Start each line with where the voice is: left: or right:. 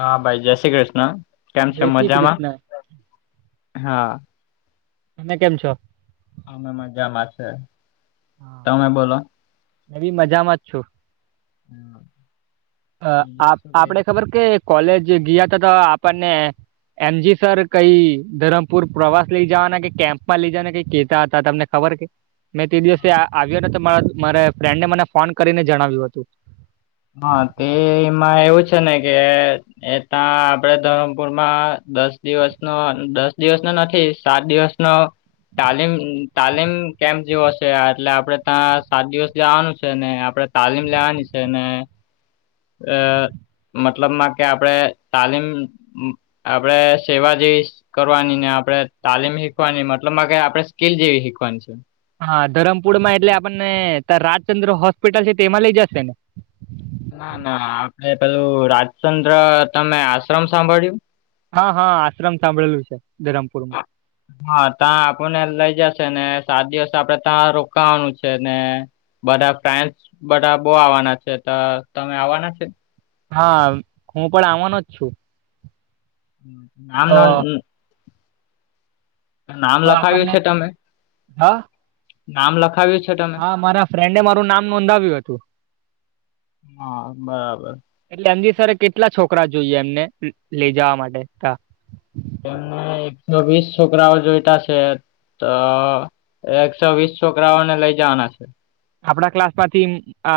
left: હા ભાઈ જય શ્રી કૃષ્ણ કેમ છે
right: જય શ્રી
left: મજામાં
right: કૃષ્ણ.
left: હા
right: તમે કેમ છો
left: અમે મજામાં છે તમે બોલો
right: નવી મજામાં જ છું
left: હમ
right: અ આપ આપડે ખબર કે કોલેજ ગયા ત તો આપણને એમજી સર કઈ ધરમપુર પ્રવાસ લઈ જવાના કે કેમ્પમાં લઈ જવાના કઈ કેતા હતા તમને ખબર કે મેં તે દિવસે આવ્યો તો મારા ફ્રેન્ડને મને ફોન કરીને જણાવ્યું હતું
left: હા તેમાં એવું છે ને કે એ ત આપડે ધરમપુરમાં દસ દિવસ નો દસ દિવસ નો નથી સાત દિવસ ન તાલીમ તાલીમ કેમ્પ જેવો હશે એટલે આપડણે ત્યાં સાત દિવસ જવાનું છે ને આપડે તાલીમ લેવાની છે ને અ મતલબમાં કે આપડે તાલીમ આપડે સેવાજી કરવાની ને આપડણે તાલીમ શીખવાની મતલબ કે આપડણે સ્કીલ જેવી શીખવાની છે
right: હા ધરમપુરમાં એટલે આપણને તા રાજચંદ્ર હોસ્પિટલ છે તેમાં લઈ જશે.
left: ના ના આપડે પેલું રાજચંદ્ર તમે આશ્રમ સાંભળ્યું?
right: હ હ આશ્રમ સાંભળેલું છે ધરમપુર.
left: હમ હા તા આપણને લઈ જશેને સાત દિવસ આપડે તા રોકાવાનું છે ને. બધા ફાન્સ બધાં બો આવાના છે તો તમે આવાના છે.
right: હા હું પણ આવાનો જ છું. તો
left: આમનો નામ
right: તો
left: લખાવ્યું
right: આપણને
left: છે તમે?
right: હા
left: નામ લખાવ્યું છે. તમે?
right: હા મારા ફ્રેન્ડે મારું નામ નોંધાવ્યું હતું.
left: હા બરાબર.
right: એટલે એમજી સર કેટલા છોકરા જોઈએ એમને લેઈ જવા માટે તા?
left: એમને એકસો વીસ છોકરાઓ જોઈતા છે. તો એકસો વીસ છોકરાઓને લઈ જવાના છે.
right: આપણા ક્લાસમાંથી અ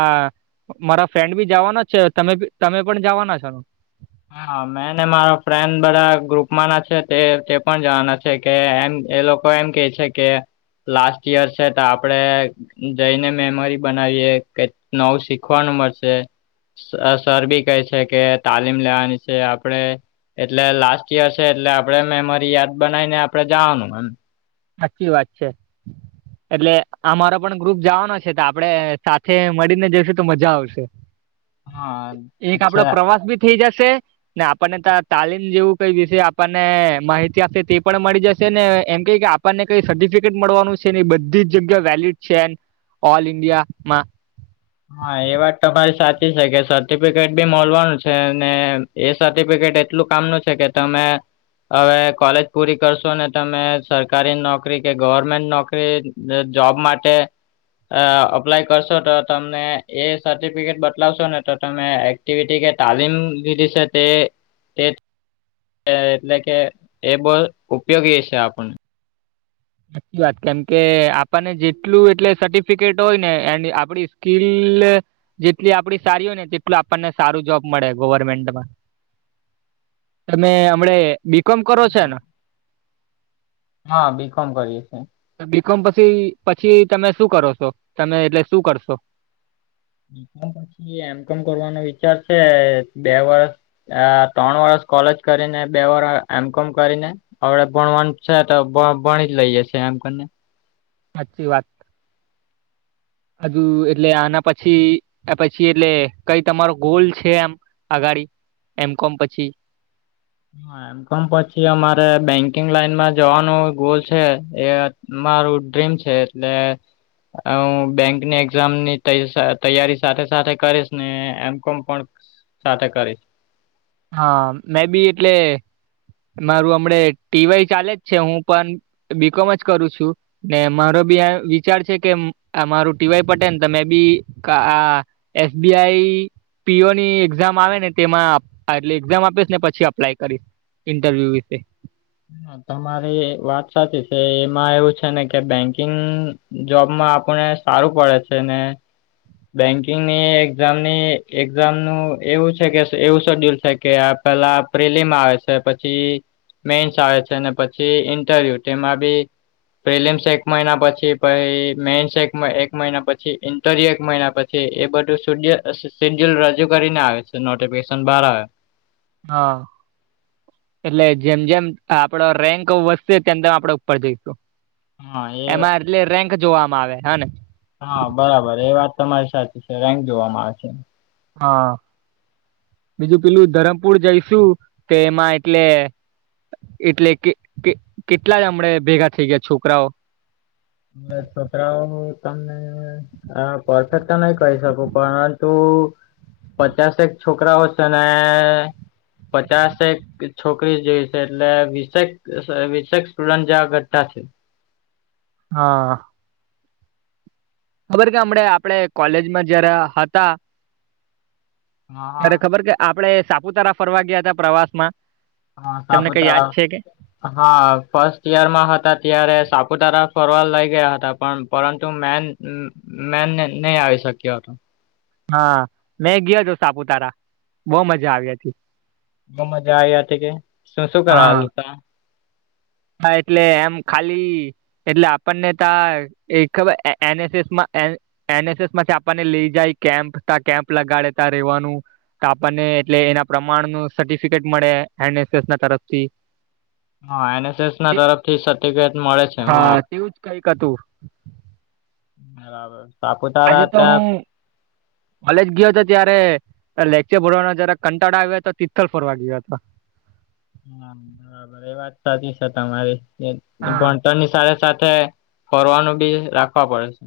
right: મારા ફ્રેન્ડ બી જાવાનો છે તમે બી તમે પણ જાવાના છો?
left: હા મેં ને મારો ફ્રેન્ડ બધાં ગ્રુપમાંના છે તે તે પણ જવાના છે એ કે એમ એ લોકો એમ કેય છે કે લાસ્ટ યર છે તો આપડે જઈને મેમરી બનાવીએ કઈ નવું શીખવાનું મળશે. સ અ સર બી કહે છે કે તાલીમ લેવાની છે આપડે. એટલે લાસ્ટ યર છે એટલે આપણે મેમરી યાદ બનાવીને આપણે જાવાનું એમ.
right: સાચી વાત છે. એટલે અમારો પણ ગ્રુપ જાવાનો છે તો આપણે સાથે મળીને જાશું તો મજા આવશે.
left: [inaudible]
right: એક
left: છે
right: આપડો પ્રવાસ બી થેઈ જશે. ને આપણને તા તાલીમ જેવું કંઈ વિશે આપણને માહિતી આપશે તે પણ મળી જશે ને એમ કેય કે આ આપણને કઈ સર્ટિફિકેટ મળવાનું છે ની બધી જ જગ્યાએ વેલિડ છે એ ઓલ ઈન્ડિયામાં.
left: હા એ વાત તમારી સાચી છે કે સર્ટિફિકેટ બી મલવાનું છે ને એ સર્ટિફિકેટ એટલું કામનું છે કે તમે હવે કોલેજ પૂરી કરશો ને તમે સરકારી નોકરી કે ગવર્મેન્ટ નોકરી જોબ માટે અ અપ્લાય કરશો તો તમને એ સર્ટિફિકેટ બતાલાવશો ને તો તમે એક્ટિવિટી કે તાલીમ લીધી છે તે તે એટલે કે એ બો ઉપયોગી છે આપણને.
right: સાચી વાત કેમ કે આપણને જેટલું એટલે સર્ટિફિકેટ હોય ને એન્ડ આપડી સ્કીલ જેટલી આપણી સારી હોયને તેટલું આપણને સારું જોબ મળે ગવર્મેન્ટમાં. તમે હમણે બીકોમ કરો છોને?
left: હા બી કોમ કરીએ છીએ.
right: બીકોમ પછી પછી તમે શું કરો શો તમે એટલે શું કરશો?
left: પછી એમ કોમ કરવાનો વિચાર છે બે વર્ષ. અ ત્રણ વરષ કોલેજ કરીને બે વરહ એમ કોમ કરીને અવડે ભણવાનું છે તો ભ ભણી જ લઈ જશે એમ કરને.
right: સાચી વાત.
left: [inaudible]
right: હજુ એટલે આના પછી પછી એટલે કંઈ તમારો ગોલ છે એમ. અગાડી એમ કોમ પછી?
left: હા એમ પણ પછી અમારે બેંકિંગ લાઈનમાં જવાનું ગોલ છે એ મારું ડ્રીમ છે. લે. અવ હું બેંકની એક્ઝામની તૈ તૈયારી સાથે સાથે કરીશ ને એમ કોમ પણ સાથે કરીશ.
right: હા મે બી એટલે મારું હમડ ટીવાય ચાલે જ છે હું પણ બીકોમ જ કરું છુ. ને મારો બી વિચાર છે કે મારું ટીવાય પટે ને તમે બી આ એસબીઆઈ પીઓની એક્ઝામ આવે ને તેમા એટલે એક્ઝામ આપીશ ને પછી અપ્લાય કરીશ ઇન્ટરવ્યુ વિશે
left: હ તમારી વાત સાચી છે એમાં એવું છેને, કે બેંકિંગ જોબમાં આપને સારું પડે છેને. બેન્કિંગ ની એક્ઝામની એક્ઝામ નું એવું છે કે એવું શોડ્યુલ છે, કે આપ પેલા અપ્રિલીમાં આવે છે, પછી મેન આવે છે, અનેને પછી ઇન્ટરવ્યુ તેમાં બી પ્રિલિમ્સ એક મહિના પછી પછ મેન્સ એક મહિના પછી દરી એક મહિના પછી એ બધું્ય શેડ્યુલ રજૂ કરીને આવે છે, નોટિફિકેશન બહાર આવે
right: હા એટલે જેમ જેમ આપડો રેન્ક વધશે તેમ તેમ આપડે ઉપર જઈશુ
left: હા એ
right: એટલે રેન્ક જોવામાં આવે હા, ને
left: હા બરાબર એ વાત તમારી સાચી છે રેન્ક જોવામાં આવેશે
right: હા બીજું પેલું ધરમપુર જઈશુ, તે એમાં એટલે એટલે કે કેટલા હમણેે ભેગા થઇ ગયા છોકરાઓ.
left: હ છોકરાઓ તમને હ પરફેક્ટ તો નહી કહી સબુ પરંતુ પચાસ એક છોકરાઓશે ને પચાસક છોકરી જોઈ છે, એટલે વીસેક વીસેક સ્ટુડન્ટ જેવા ઘટા છે.
right: હા ખબર કે હમણા આપડ કોલેજમાં જયારે હતા.
left: હા
right: અરે ખબર કે આપડે સાપુતારા ફરવા ગયા હતા પ્રવાસ મા
left: હા સાપતાર હા ફર્સ્ટ ઈયરમાં હતા, ત્યારે સાપુતારા ફરવાડ લઇ ગયા હતા પણ પરંતુ મેન મે ન આવીઈ શક્યા હતો.
right: હા મેં ગયો, હતો સાપુતારા બહ મજા આવી હતી.
left: બ મજા આ કે તું શું કરલ
right: હા
left: ત
right: હા એટલે એમ ખાલી એટલે આપણને ત એક ખબર એનએસએસમા એનએસએસ માંથી આપણને લઈ જાય કેમ્પ ત કેમ્પ લગાડે ત ર રહેવાનુ તો આપણને એટલે એના પ્રમાણ ન સર્ટિફિકેટ મળે એનએસએસ ના તરફથી
left: હા એનએસએસ ના
right: તે
left: તરફથી સર્ટિફિકેટ મળે છે હા
right: તેવું જ કઈક હતું
left: બરાબર
right: આજે
left: સાપુતારા
right: તો
left: ત્યાં
right: હુ કોલેજ ગયો, હતો ત્યારે લેક્ચર ભરવાનો જરા કંટાળા આવ્યા હતા તો તિથલ ફરવા ગયો હતો.
left: હા બરાબર એ વાત સાચી છે, તમારી
right: હા
left: ભણતરની સાથે સાથે ફરવાનું બી રાખવા પડે છે.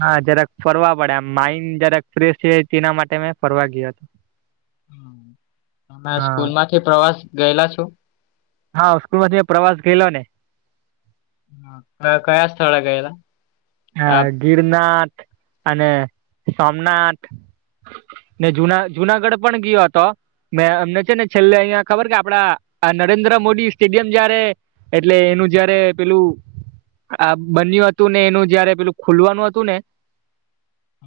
right: હા જરાક ફરવા પડેમ માઈન્ડ જરાક ફ્રેશ થ તેના માટે મેં ફરવા ગયો હતો.
left: અમે
right: હા
left: સ્કૂલ માંથી પ્રવાસ ગયેલા છુ.
right: હા સ્કૂલ માંથી મેં પ્રવાસ ગયેલો ને
left: હ કયા સ્થળે ગયેલા
right: હ
left: આપ
right: ગિરનાથ અને સોમનાથ ને જુના જુનાગઢ પણ ગયો હતો. મે અમને છે ને છેલ્લે અહિયાં ખબર કે આપડા નરેન્દ્ર મોદી સ્ટેડિયમ જયારે એટલે એનું જયારે પેલું આ બન્યુ હતુ, ને એનુ જયારે પેલું ખુલવાનું હતું ને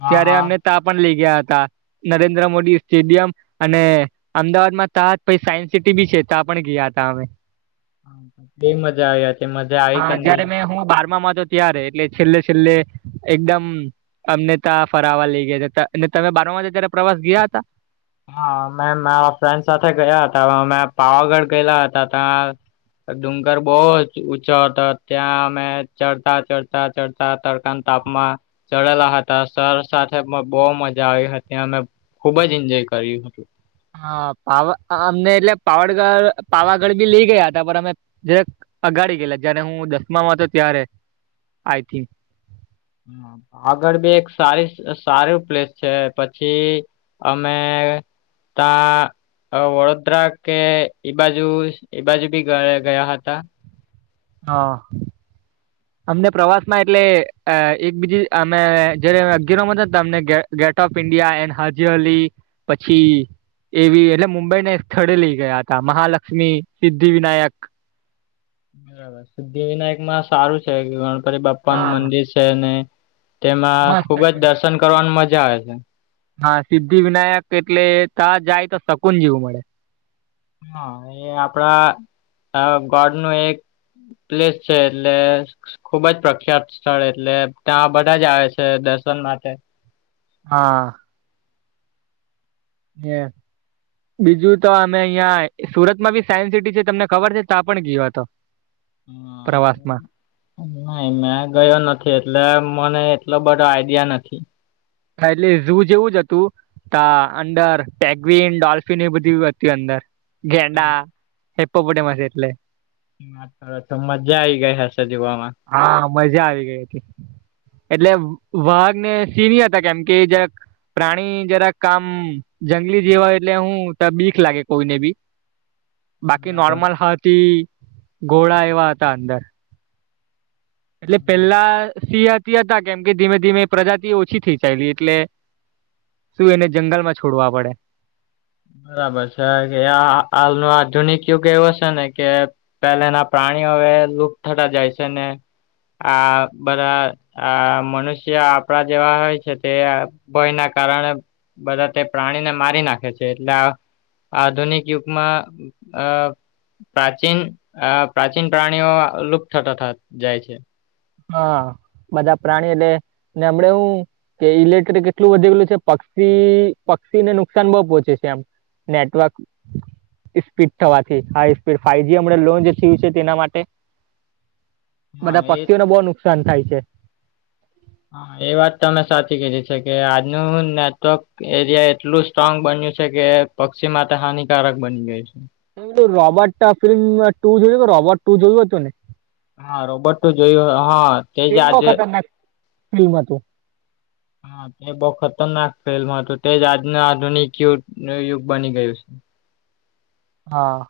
left: હા
right: ત્યારે
left: હા
right: અમને તા પણ લઈ ગયા હતા. નરેન્દ્ર મોદી સ્ટેડિયમ અને અમદાવાદમાં ત પ સાયન્સ સિટી બી છે ત્યાં પણ ગયા હતા અમે
left: એ મજા આવી હતી મજા આવી કે
right: હા
left: નહી?
right: જયારે મેં હું બારમામાં હતો ત્યારે એટલે છેલ્લે છેલ્લે. એકદમ અમને ત ફરાવા લઇ ગયા તમે બારમાં ત્યારે પ્રવાસ ગયા હતા.
left: હા મે મારા ફ્રેન્ડ સાથે ગયા હતા મેં પાવાગઢ ગયેલા હતા ત્યા ડુંગર બહુ જ ઊંછો હતો ત્યાં અમે ચડતા ચડતા ચડતા. તડકા તાપમાં ચડેલા હતા સર સાથે પણ બહુ મજા આવી હતી અમે ખુબ જ ઈન્જોય કર્યું હતું.
right: હા પાવા અમને એટલે પાવડગઢ પાવાગઢ બી લઈ ગયા હતા પણ અમે જરાક અગાડી ગેલા જયારે હું દસમામાં હતો ત્યારે આઈથીંક.
left: હા. આગળ બે એક સારીસ સારી પ્લેસ છે પછી. અમે તા. વડોદરા કે ઈ બાજુ એ બાજુ બી ગયા હતા.
right: હા.
left: [inaudible]
right: અમને પ્રવાસમાં એટલે એક બીજી અમે જેરે અગિયારમાં હતાત અમને ઘે. ગેટ ઓફ ઇન્ડિયા એન હાજીઅલી પછી એવી એટલે મુંબઈને એક સ્થળે લઈ ગયા હતા. મહાલક્ષ્મી, સિદ્ધિ વિનાયક
left: બરાબર સિદ્ધિ વિનાયકમાં સારું છે ગણપતી બાપ્પાનુ
right: હા
left: મંદિર છેને.. તેમાં ખુબ
right: મસ્ત
left: જ
right: છે.
left: દર્શન કરવાનું મજા આવે છે.
right: હા. સિદ્ધિ વિનાયક એટલે તાં જાય તો શકુન જેવું મળે.
left: હા એ આપડા અ ગોડનું એક. પ્લેસ છે એટલે. ખુબ જ પ્રખ્યાત સ્થળ એટલે તાં બધા જ આવે છે દર્શન માટે.
right: હા. એમ. બીજું તો અમે અહીયાં સુરતમાં બી સાયન્સસિટી છે તમને ખબર છે તાં પણ ગ્યો હતો.
left: હા.
right: પ્રવાસમાં
left: નાઈ. મેં ગયો નથી એટલે મને એટલો બધો આઈડિયા નથી.
right: હા એટલે ઝુ જેવું જ હતું. તાં અંદર પેંગ્વીન, ડોલ્ફિનએ બધી હતી બી અંદર ગેંડા. હિપ્પોપોટેમસ એટલે
left: હા તો તો મજા આઈ ગઈ હશે જોવામાં.
right: હા. મજા આવી ગઈ હતી એટલે વાઘને સિહ હત. કેમ કે જરાક પ્રાણી જરાક આમ જંગલી જેવા હોય એટલે હું તાં બીક લાગે કોઈને બી.
left: [inaudible]
right: બાકી
left: બરાબર
right: નોર્મલ હાતી ઘોળા એવા હતા અંદર. એટલે
left: બરાબર.
right: પેલ્લા સિહ હાતી હતા કેમ કે ધીમે ધીમે એ પ્રજાતિ ઓછી થઈ ચાયલી એટલે.. શું એને જંગલમાં છોડવા પડે.
left: ના બરચા ગયા આ આલનો આધુનિક યુગ એવો સેને કે... પેહેલાના પ્રાણીઓ હવે લુપ થતા જાય છેને આ બધા. આ મનુષ્ય આપણા જેવા હોય છે તે ભયના કારણે બધા તે પ્રાણીને મારી નાખે છે. એટલા આ આધુનિક યુગમાં અ. પ્રાચીન પ્રાચીન પ્રાણીઓ લુપ થતાંથા જાય છે.
right: હા. બધા પ્રાણી એટલે હમણે હું. કે ઇલેક્ટ્રિક એટલું વધી ગેલું છે પક્ષી પક્ષીને નુકસાન બો પોહોંચે છે એમ. નેટવર્ક [unintelligible] થવાથી હાઈસ્પીડ ફાઈજી અમણાં લોન્જ થીયું છે, તેના માટે
left: હા
right: બધા
left: એ
right: પક્ષીઓને બો નુકસાન થાય છે.
left: એ વાત અમે સાચી કિધી છે, કે આજનું નેટવર્ક એરિયા એટલું સ્ટ્રોંગ બન્યું છે, કે પક્ષી માટે હાનિકારક બની ગયુ છે.
right: રાબોટ ફિલ્મ ટૂ જોયુ રોબોટ ટુ જોયુ હતુને
left: હા રોબોટ ટુ જોયું હ તે જ
right: બહુ
left: આજે
right: ખતરનાક ફિલ્મ હતું.
left: હ તે બો ખતરનાક ફિલ્મ હતું તે જ આજનું આધુનિક યુ યુગ બની ગયું છે.
right: હા.